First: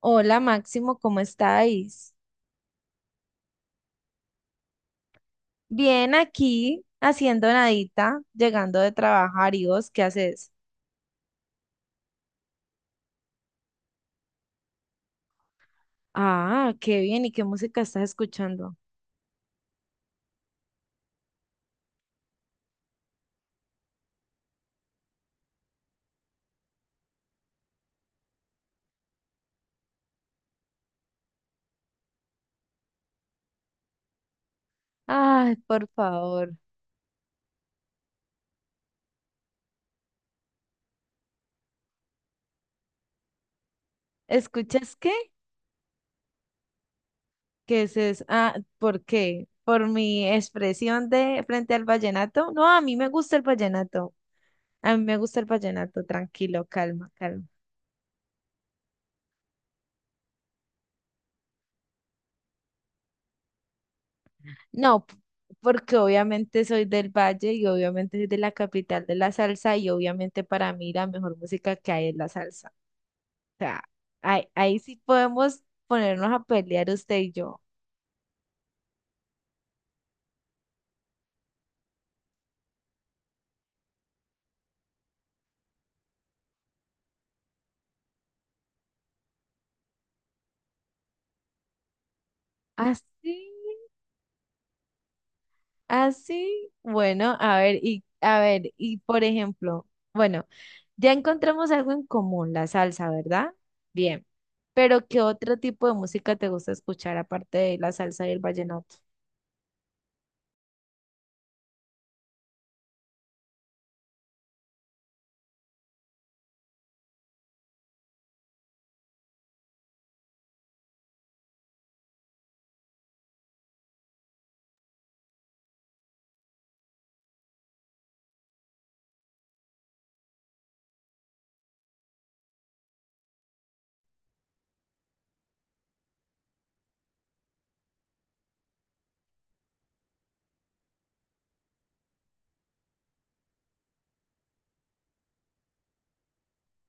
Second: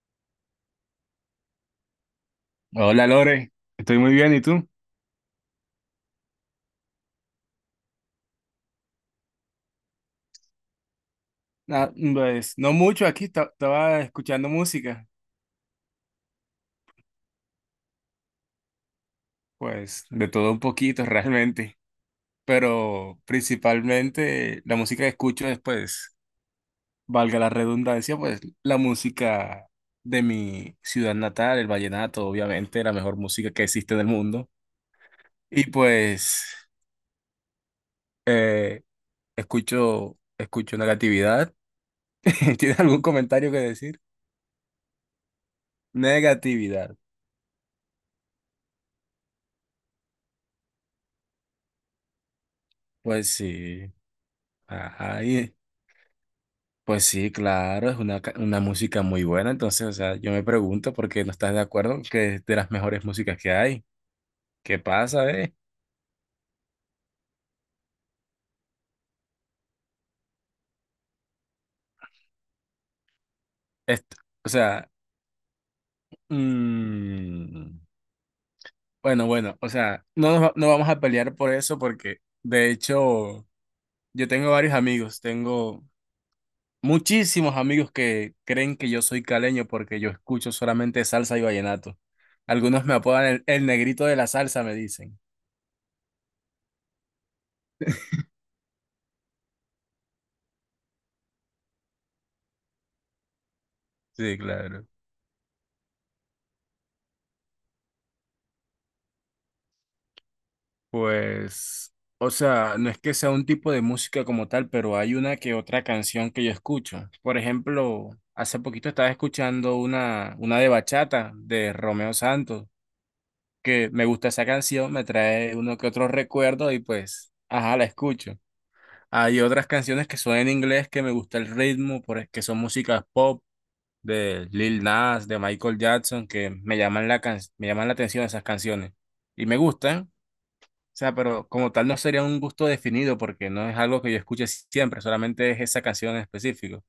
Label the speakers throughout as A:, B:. A: Hola Máximo, ¿cómo estáis?
B: Hola Lore, estoy muy bien, ¿y tú?
A: Bien aquí, haciendo nadita, llegando de trabajar. ¿Y vos qué haces?
B: Ah, pues no mucho, aquí estaba escuchando música,
A: Ah, qué bien. ¿Y qué música estás escuchando?
B: pues de todo un poquito realmente, pero principalmente la música que escucho es, pues, valga la redundancia, pues la música de mi ciudad natal, el vallenato, obviamente, la mejor música que existe en el mundo.
A: Ay,
B: Y
A: por
B: pues
A: favor.
B: eh, escucho negatividad. ¿Tienes algún comentario que decir?
A: ¿Escuchas qué?
B: Negatividad.
A: ¿Qué es eso? Ah, ¿por qué? ¿Por mi expresión de frente al vallenato? No, a mí me
B: Pues
A: gusta el
B: sí.
A: vallenato. A mí me
B: Ajá,
A: gusta el
B: y-
A: vallenato. Tranquilo,
B: pues
A: calma,
B: sí,
A: calma.
B: claro, es una, una música muy buena, entonces, o sea, yo me pregunto por qué no estás de acuerdo que es de las mejores músicas que hay. ¿Qué
A: No,
B: pasa, eh?
A: porque obviamente soy del Valle y obviamente soy de la capital de la salsa y obviamente para mí la mejor música que hay es la salsa. O sea,
B: Est-
A: ahí,
B: o
A: ahí
B: sea,
A: sí podemos ponernos a pelear usted y yo.
B: mm, bueno, o sea, no, no vamos a pelear por eso porque, de hecho, yo tengo varios amigos, tengo muchísimos amigos que creen que yo soy caleño porque yo escucho solamente salsa y vallenato. Algunos me apodan
A: Así,
B: el negrito de la salsa, me dicen.
A: así. Bueno, a ver, y por ejemplo, bueno, ya encontramos algo en común, la salsa, ¿verdad? Bien.
B: Sí, claro.
A: Pero ¿qué otro tipo de música te gusta escuchar aparte de la salsa y el vallenato?
B: Pues, o sea, no es que sea un tipo de música como tal, pero hay una que otra canción que yo escucho. Por ejemplo, hace poquito estaba escuchando una de bachata de Romeo Santos, que me gusta esa canción, me trae uno que otro recuerdo y pues, ajá, la escucho. Hay otras canciones que son en inglés que me gusta el ritmo, que son músicas pop de Lil Nas, de Michael Jackson, que me llaman la atención esas canciones y me gustan. O sea, pero como tal no sería un gusto definido porque no es algo que yo escuche siempre, solamente es esa canción en específico.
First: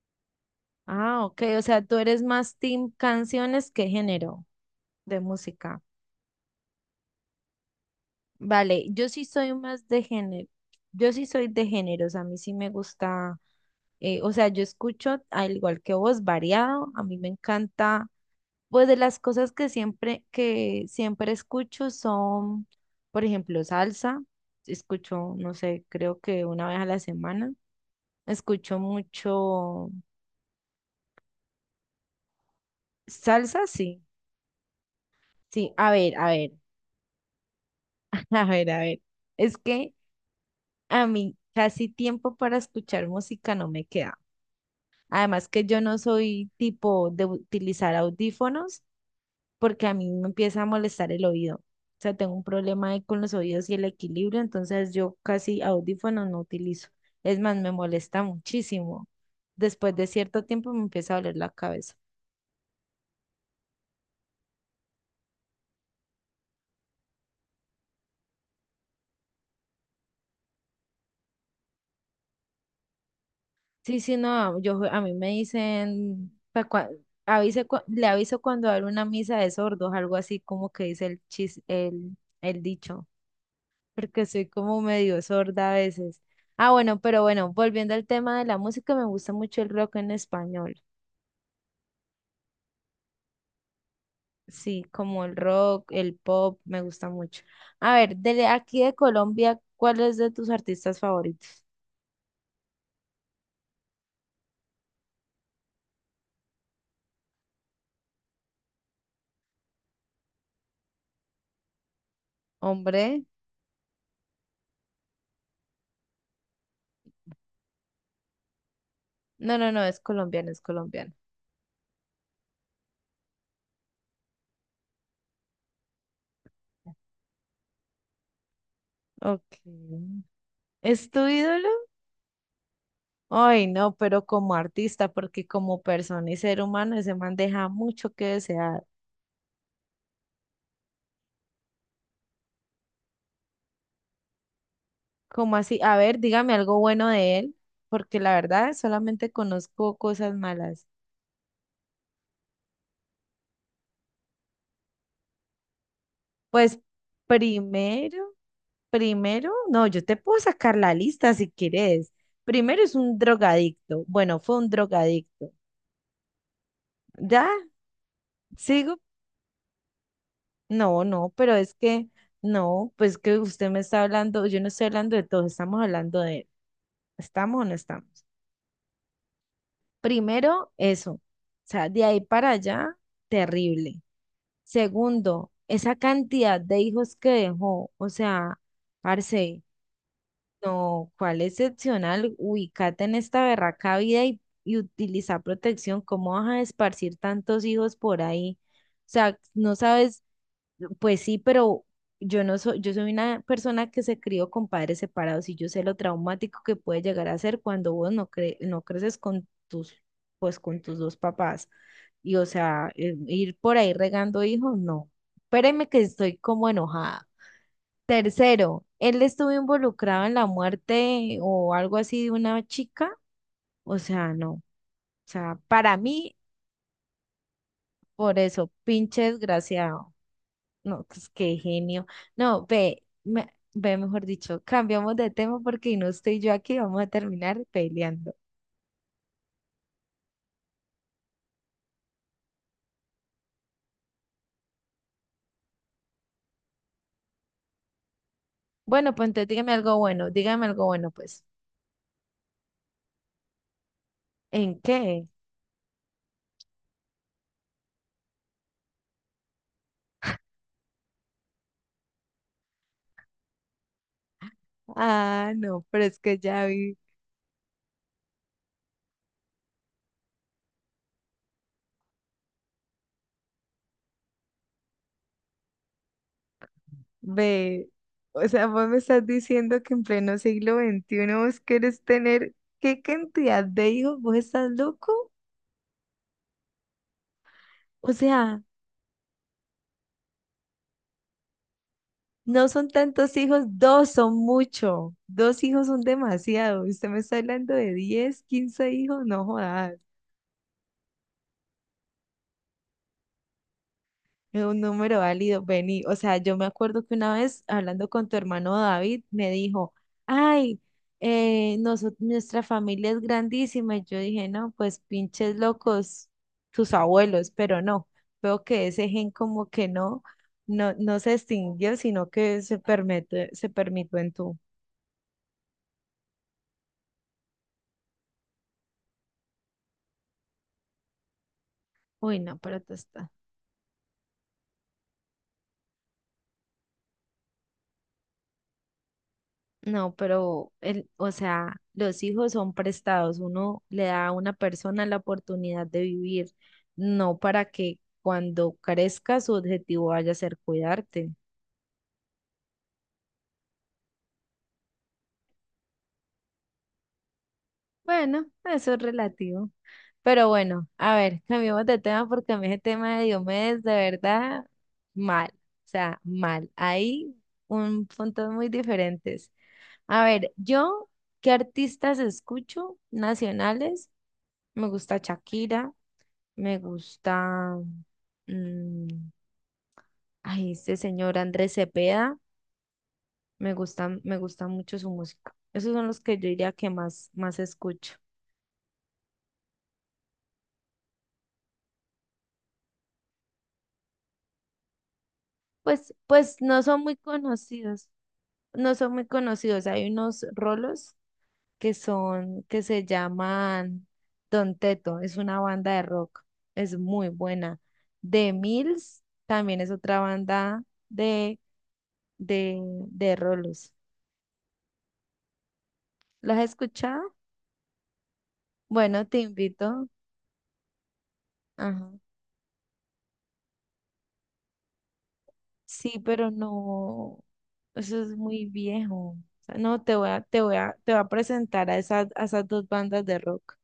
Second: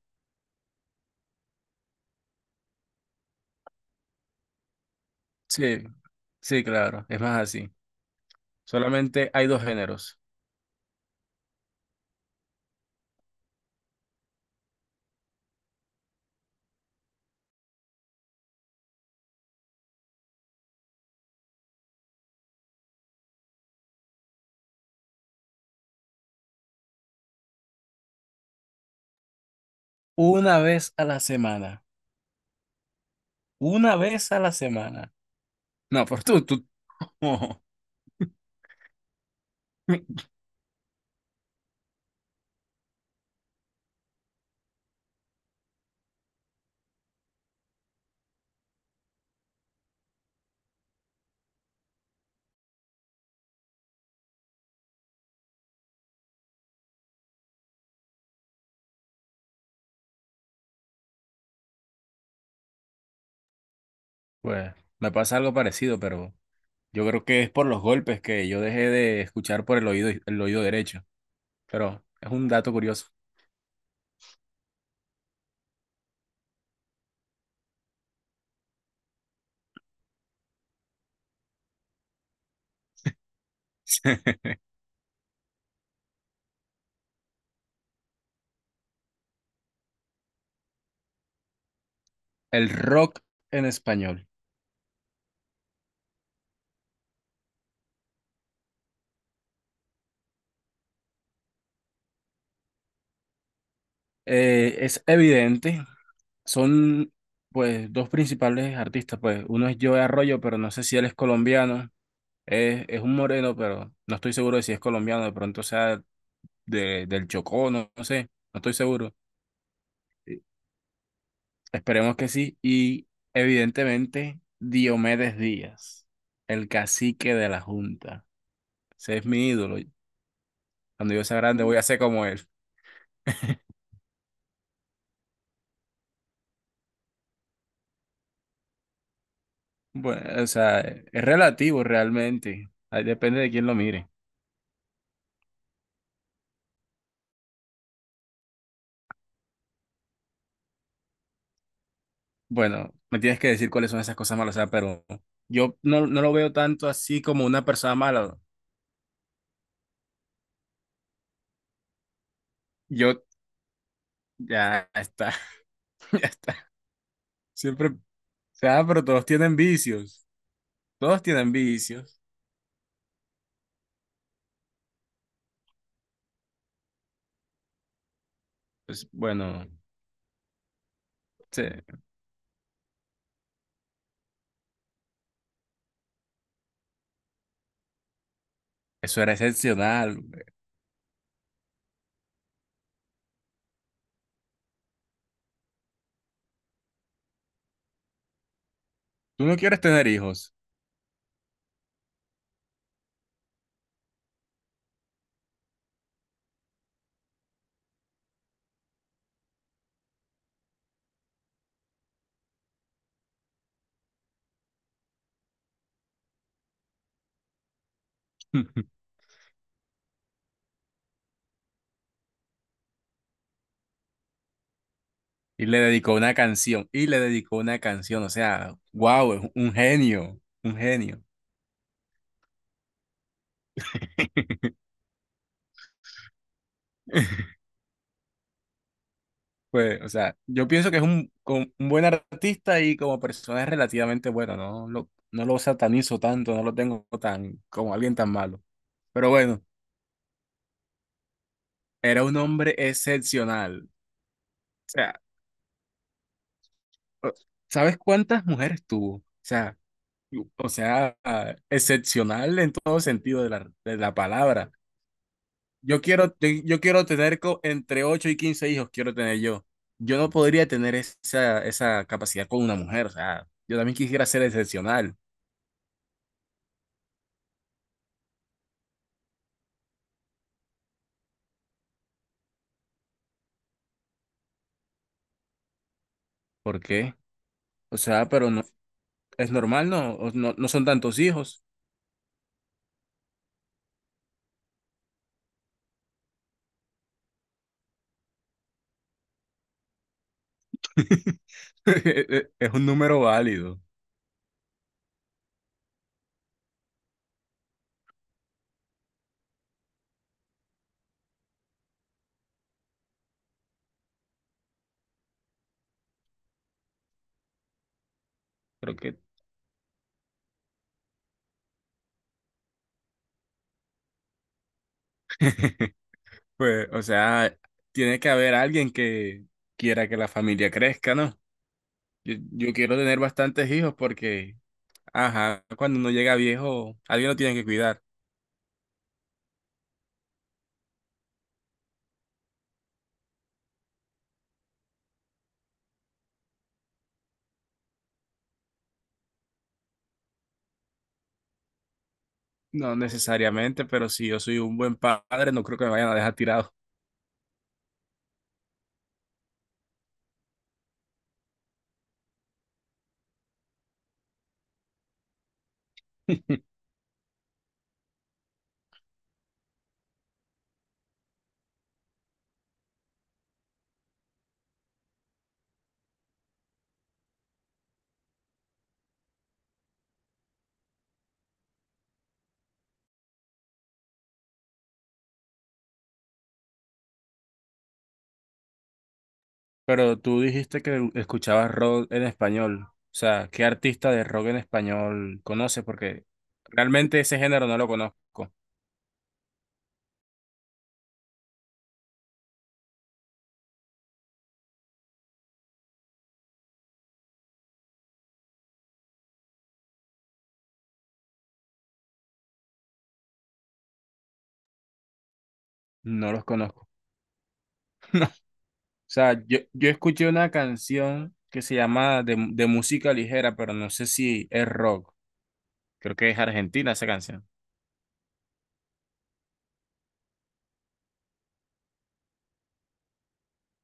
A: Ah, ok, o sea, tú eres más team canciones que género de
B: Sí,
A: música.
B: sí, claro, es más así.
A: Vale, yo sí
B: Solamente hay
A: soy
B: dos
A: más de
B: géneros.
A: género, yo sí soy de géneros, a mí sí me gusta, o sea, yo escucho, al igual que vos, variado, a mí me encanta, pues de las cosas que siempre escucho son, por ejemplo, salsa, escucho, no sé, creo que una vez a la semana, escucho mucho
B: Una vez a la semana.
A: salsa,
B: Una
A: sí,
B: vez a la semana.
A: sí,
B: No, pues
A: a
B: tú,
A: ver,
B: tú.
A: a ver, a ver. Es que a mí casi tiempo para escuchar música no me queda. Además que yo no soy tipo de utilizar audífonos porque a mí me empieza a molestar el oído. O sea, tengo un problema ahí con los oídos y el equilibrio, entonces yo casi audífonos no utilizo. Es más, me molesta muchísimo. Después de cierto tiempo me empieza a doler la cabeza.
B: Pues me pasa algo parecido, pero yo creo que es por los golpes que yo dejé de escuchar por el oído derecho. Pero es un dato curioso.
A: Sí, sí, no, yo a mí me dicen, pa' cua- avise cua- le aviso cuando habrá una misa de sordos, algo así como que dice el dicho. Porque soy como medio sorda a veces. Ah, bueno, pero bueno, volviendo al tema de la música, me gusta mucho el rock en español.
B: El rock en español.
A: Sí, como el rock, el pop, me gusta mucho. A ver, de aquí de Colombia, ¿cuál es de tus artistas favoritos?
B: Es evidente. Son pues dos principales artistas, pues uno es Joe Arroyo, pero no sé si él es colombiano, es un
A: Hombre,
B: moreno, pero no estoy seguro de si es colombiano, de pronto sea del Chocó, no, no sé, no estoy seguro.
A: no, no, no, es
B: Eh,
A: colombiano, es colombiano.
B: Esperemos que sí. Y evidentemente Diomedes Díaz, el cacique de la Junta. Ese es mi
A: Ok.
B: ídolo.
A: ¿Es
B: Cuando yo
A: tu
B: sea grande
A: ídolo?
B: voy a ser como él.
A: Ay, no, pero como artista, porque como persona y ser humano, ese man deja mucho que desear.
B: Bueno, o sea, es relativo realmente. Ahí depende de quién lo mire.
A: ¿Cómo así? A ver, dígame algo bueno de él, porque la verdad solamente conozco cosas malas.
B: Bueno, me tienes que decir cuáles son esas cosas malas, o sea, pero yo no, no lo veo
A: Pues
B: tanto así como una persona
A: primero,
B: mala.
A: primero, no, yo te puedo sacar la lista si quieres. Primero es
B: Yo,
A: un drogadicto. Bueno, fue un
B: ya está,
A: drogadicto.
B: ya está.
A: ¿Ya?
B: Siempre, o sea,
A: ¿Sigo?
B: pero todos tienen vicios,
A: No,
B: todos
A: no,
B: tienen
A: pero es que,
B: vicios.
A: no, pues que usted me está hablando, yo no estoy hablando de todos, estamos hablando de él. ¿Estamos o no estamos?
B: Pues bueno,
A: Primero, eso. O
B: sí,
A: sea, de ahí para allá, terrible. Segundo, esa cantidad de hijos que dejó, o sea,
B: eso era
A: parce,
B: excepcional.
A: no, cuál excepcional, ubícate en esta berraca vida y utiliza protección, ¿cómo vas a esparcir tantos hijos por ahí? O sea,
B: Tú no
A: no
B: quieres tener
A: sabes
B: hijos.
A: pues sí, pero yo no soy, yo soy una persona que se crió con padres separados y yo sé lo traumático que puede llegar a ser cuando vos no creces con tus, pues con tus dos papás. Y o sea, ir por ahí regando hijos, no. Espéreme que estoy como enojada. Tercero, él estuvo involucrado en la muerte o algo así de una chica. O sea, no. O sea,
B: Y le
A: para
B: dedicó una
A: mí,
B: canción, y le dedicó una canción, o
A: por eso,
B: sea,
A: pinche
B: wow, es un
A: desgraciado.
B: genio, un
A: No,
B: genio.
A: pues qué genio. No, ve, mejor dicho, cambiamos de tema porque no estoy yo aquí, vamos a terminar peleando.
B: Pues, o sea, yo pienso que es un, un buen artista y como persona es relativamente bueno, no lo satanizo tanto, no lo tengo tan como alguien tan malo.
A: Bueno, pues
B: Pero
A: entonces
B: bueno,
A: dígame algo bueno, pues.
B: era un hombre excepcional. O
A: ¿En
B: sea,
A: qué?
B: o- ¿sabes cuántas mujeres tuvo? O sea, o sea, ah, excepcional en todo sentido de la palabra.
A: Ah, no, pero es que ya
B: Yo
A: vi,
B: quiero entre 8 y 15 hijos, quiero tener yo. Yo no podría tener esa, esa capacidad con una mujer, o sea, yo también quisiera ser excepcional.
A: ve, o sea, vos me estás diciendo que en pleno siglo XXI vos querés tener, ¿qué cantidad de hijos? ¿Vos estás loco?
B: ¿Por qué? O
A: O
B: sea, pero
A: sea...
B: no, es normal, ¿no? O No, no son tantos hijos.
A: No son tantos hijos, dos son mucho. Dos hijos son demasiado. Usted me está hablando de 10, 15 hijos, no jodas.
B: Es un número válido.
A: Es un número válido, vení. O sea, yo me acuerdo que una vez hablando con tu hermano David, me dijo, ay, nuestra familia es grandísima. Y yo dije, no, pues pinches locos, tus abuelos, pero no. Veo que
B: Creo
A: ese
B: que,
A: gen como que no, no, no se extinguió, sino que se permite, se permitió en tú.
B: pues, o sea, tiene que haber alguien que quiera que la familia crezca, ¿no? Yo,
A: Uy, no,
B: yo
A: pero tú
B: quiero tener
A: estás.
B: bastantes hijos porque, ajá, cuando uno llega viejo, alguien lo tiene que cuidar.
A: No, pero, el, o sea, los hijos son prestados. Uno le da a una persona la oportunidad de vivir, no para que cuando crezca su objetivo vaya a ser cuidarte.
B: No necesariamente, pero si yo soy un buen padre, no creo que me vayan a dejar tirado.
A: Bueno, eso es relativo. Pero bueno, a ver, cambiemos de tema porque a mí ese tema de, Diomedes, de verdad, mal. O sea, mal. Hay un puntos muy diferentes. A ver, yo, ¿qué artistas escucho nacionales? Me gusta Shakira. Me gusta, mm, ay, este señor Andrés Cepeda, me gusta mucho su música. Esos son los que yo diría que más, más escucho.
B: Pero tú dijiste que escuchabas rock en español. O sea, ¿qué artista de rock en español conoces?
A: Pues,
B: Porque
A: pues no son muy
B: realmente ese género no lo
A: conocidos,
B: conozco.
A: no son muy conocidos. Hay unos rolos que son, que se llaman Don Teto, es una banda de rock, es muy buena. The Mills también es otra banda de, de, de rolos.
B: No los
A: ¿Las has
B: conozco.
A: escuchado?
B: O
A: Bueno, te
B: sea, yo
A: invito.
B: escuché una canción que se
A: Ajá.
B: llama de música ligera, pero no sé si es rock. Creo
A: Sí,
B: que es
A: pero
B: argentina esa
A: no,
B: canción.
A: eso es muy viejo. O sea, no, te voy a, te voy a, te voy a presentar a esas dos bandas de rock.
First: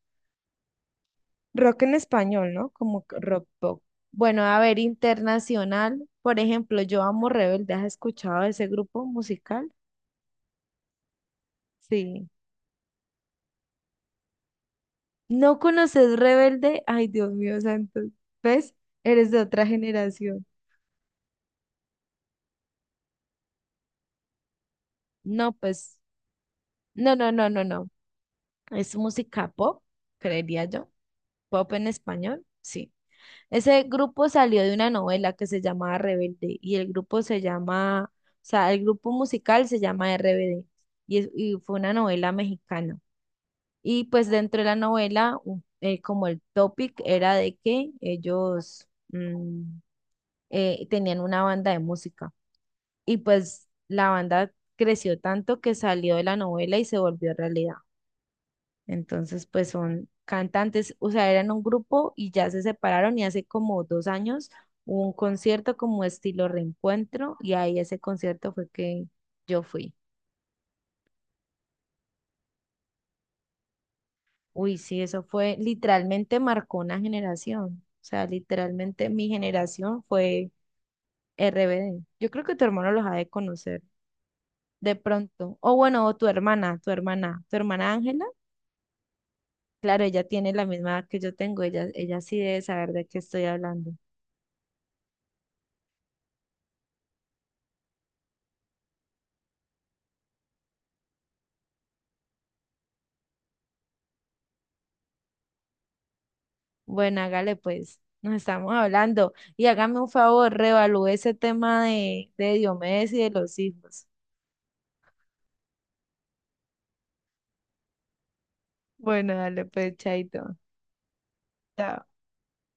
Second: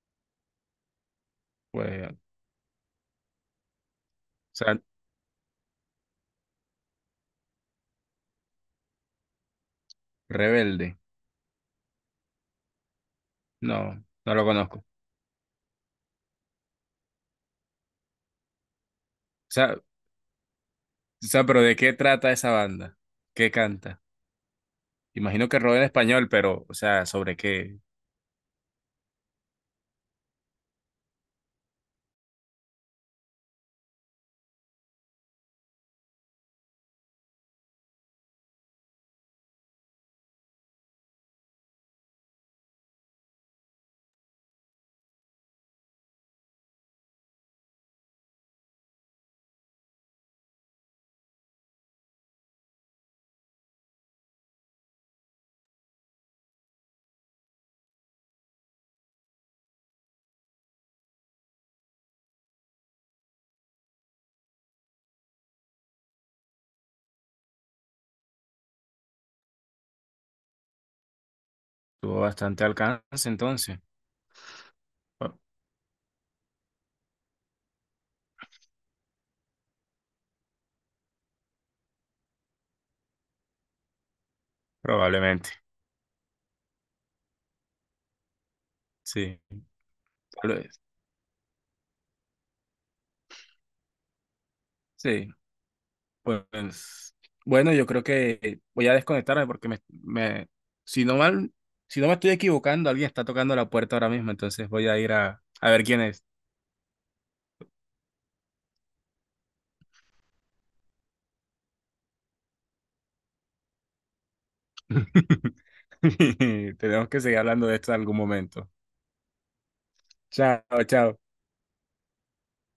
A: Rock en
B: Pues, o
A: español, ¿no? Como que rock pop. Bueno, a ver,
B: sea,
A: internacional, por ejemplo, yo amo Rebelde. ¿Has escuchado ese grupo musical?
B: Rebelde.
A: Sí.
B: No, no lo conozco.
A: ¿No conoces Rebelde? Ay, Dios mío, santo. ¿Ves? Eres de otra
B: O
A: generación.
B: sea, pero ¿de qué trata esa banda? ¿Qué canta? Imagino
A: No,
B: que rock en
A: pues,
B: español, pero, o sea,
A: no, no,
B: ¿sobre
A: no, no,
B: qué?
A: no. Es música pop, creería yo. Pop en español, sí. Ese grupo salió de una novela que se llamaba Rebelde y el grupo se llama, o sea, el grupo musical se llama RBD y, y fue una novela mexicana. Y pues dentro de la novela, como el topic era de que ellos tenían una banda de música y pues la banda creció tanto que salió de la novela y se volvió realidad. Entonces, pues son cantantes, o sea, eran un grupo y ya se separaron y hace como 2 años hubo un concierto como estilo reencuentro y ahí ese concierto fue que yo fui.
B: Tuvo bastante alcance entonces.
A: Uy, sí, eso
B: Bueno,
A: fue, literalmente marcó una generación. O sea, literalmente mi generación fue RBD. Yo creo que tu hermano los ha de conocer de
B: probablemente,
A: pronto. O bueno, o tu hermana, tu hermana Ángela.
B: sí,
A: Claro, ella tiene
B: tal
A: la
B: vez,
A: misma edad que yo tengo, ella sí debe saber de qué estoy hablando.
B: sí, pues bueno, yo creo que voy a desconectarme porque si no mal, si no me estoy equivocando, alguien está tocando la puerta ahora mismo, entonces voy a ir a ver quién es.
A: Bueno, hágale pues, nos estamos hablando. Y hágame un favor, reevalúe ese tema de Diomedes y de los hijos.
B: Tenemos que seguir hablando de esto en algún momento.
A: Bueno, dale, pues, chaito.
B: Chao, chao.
A: Chao.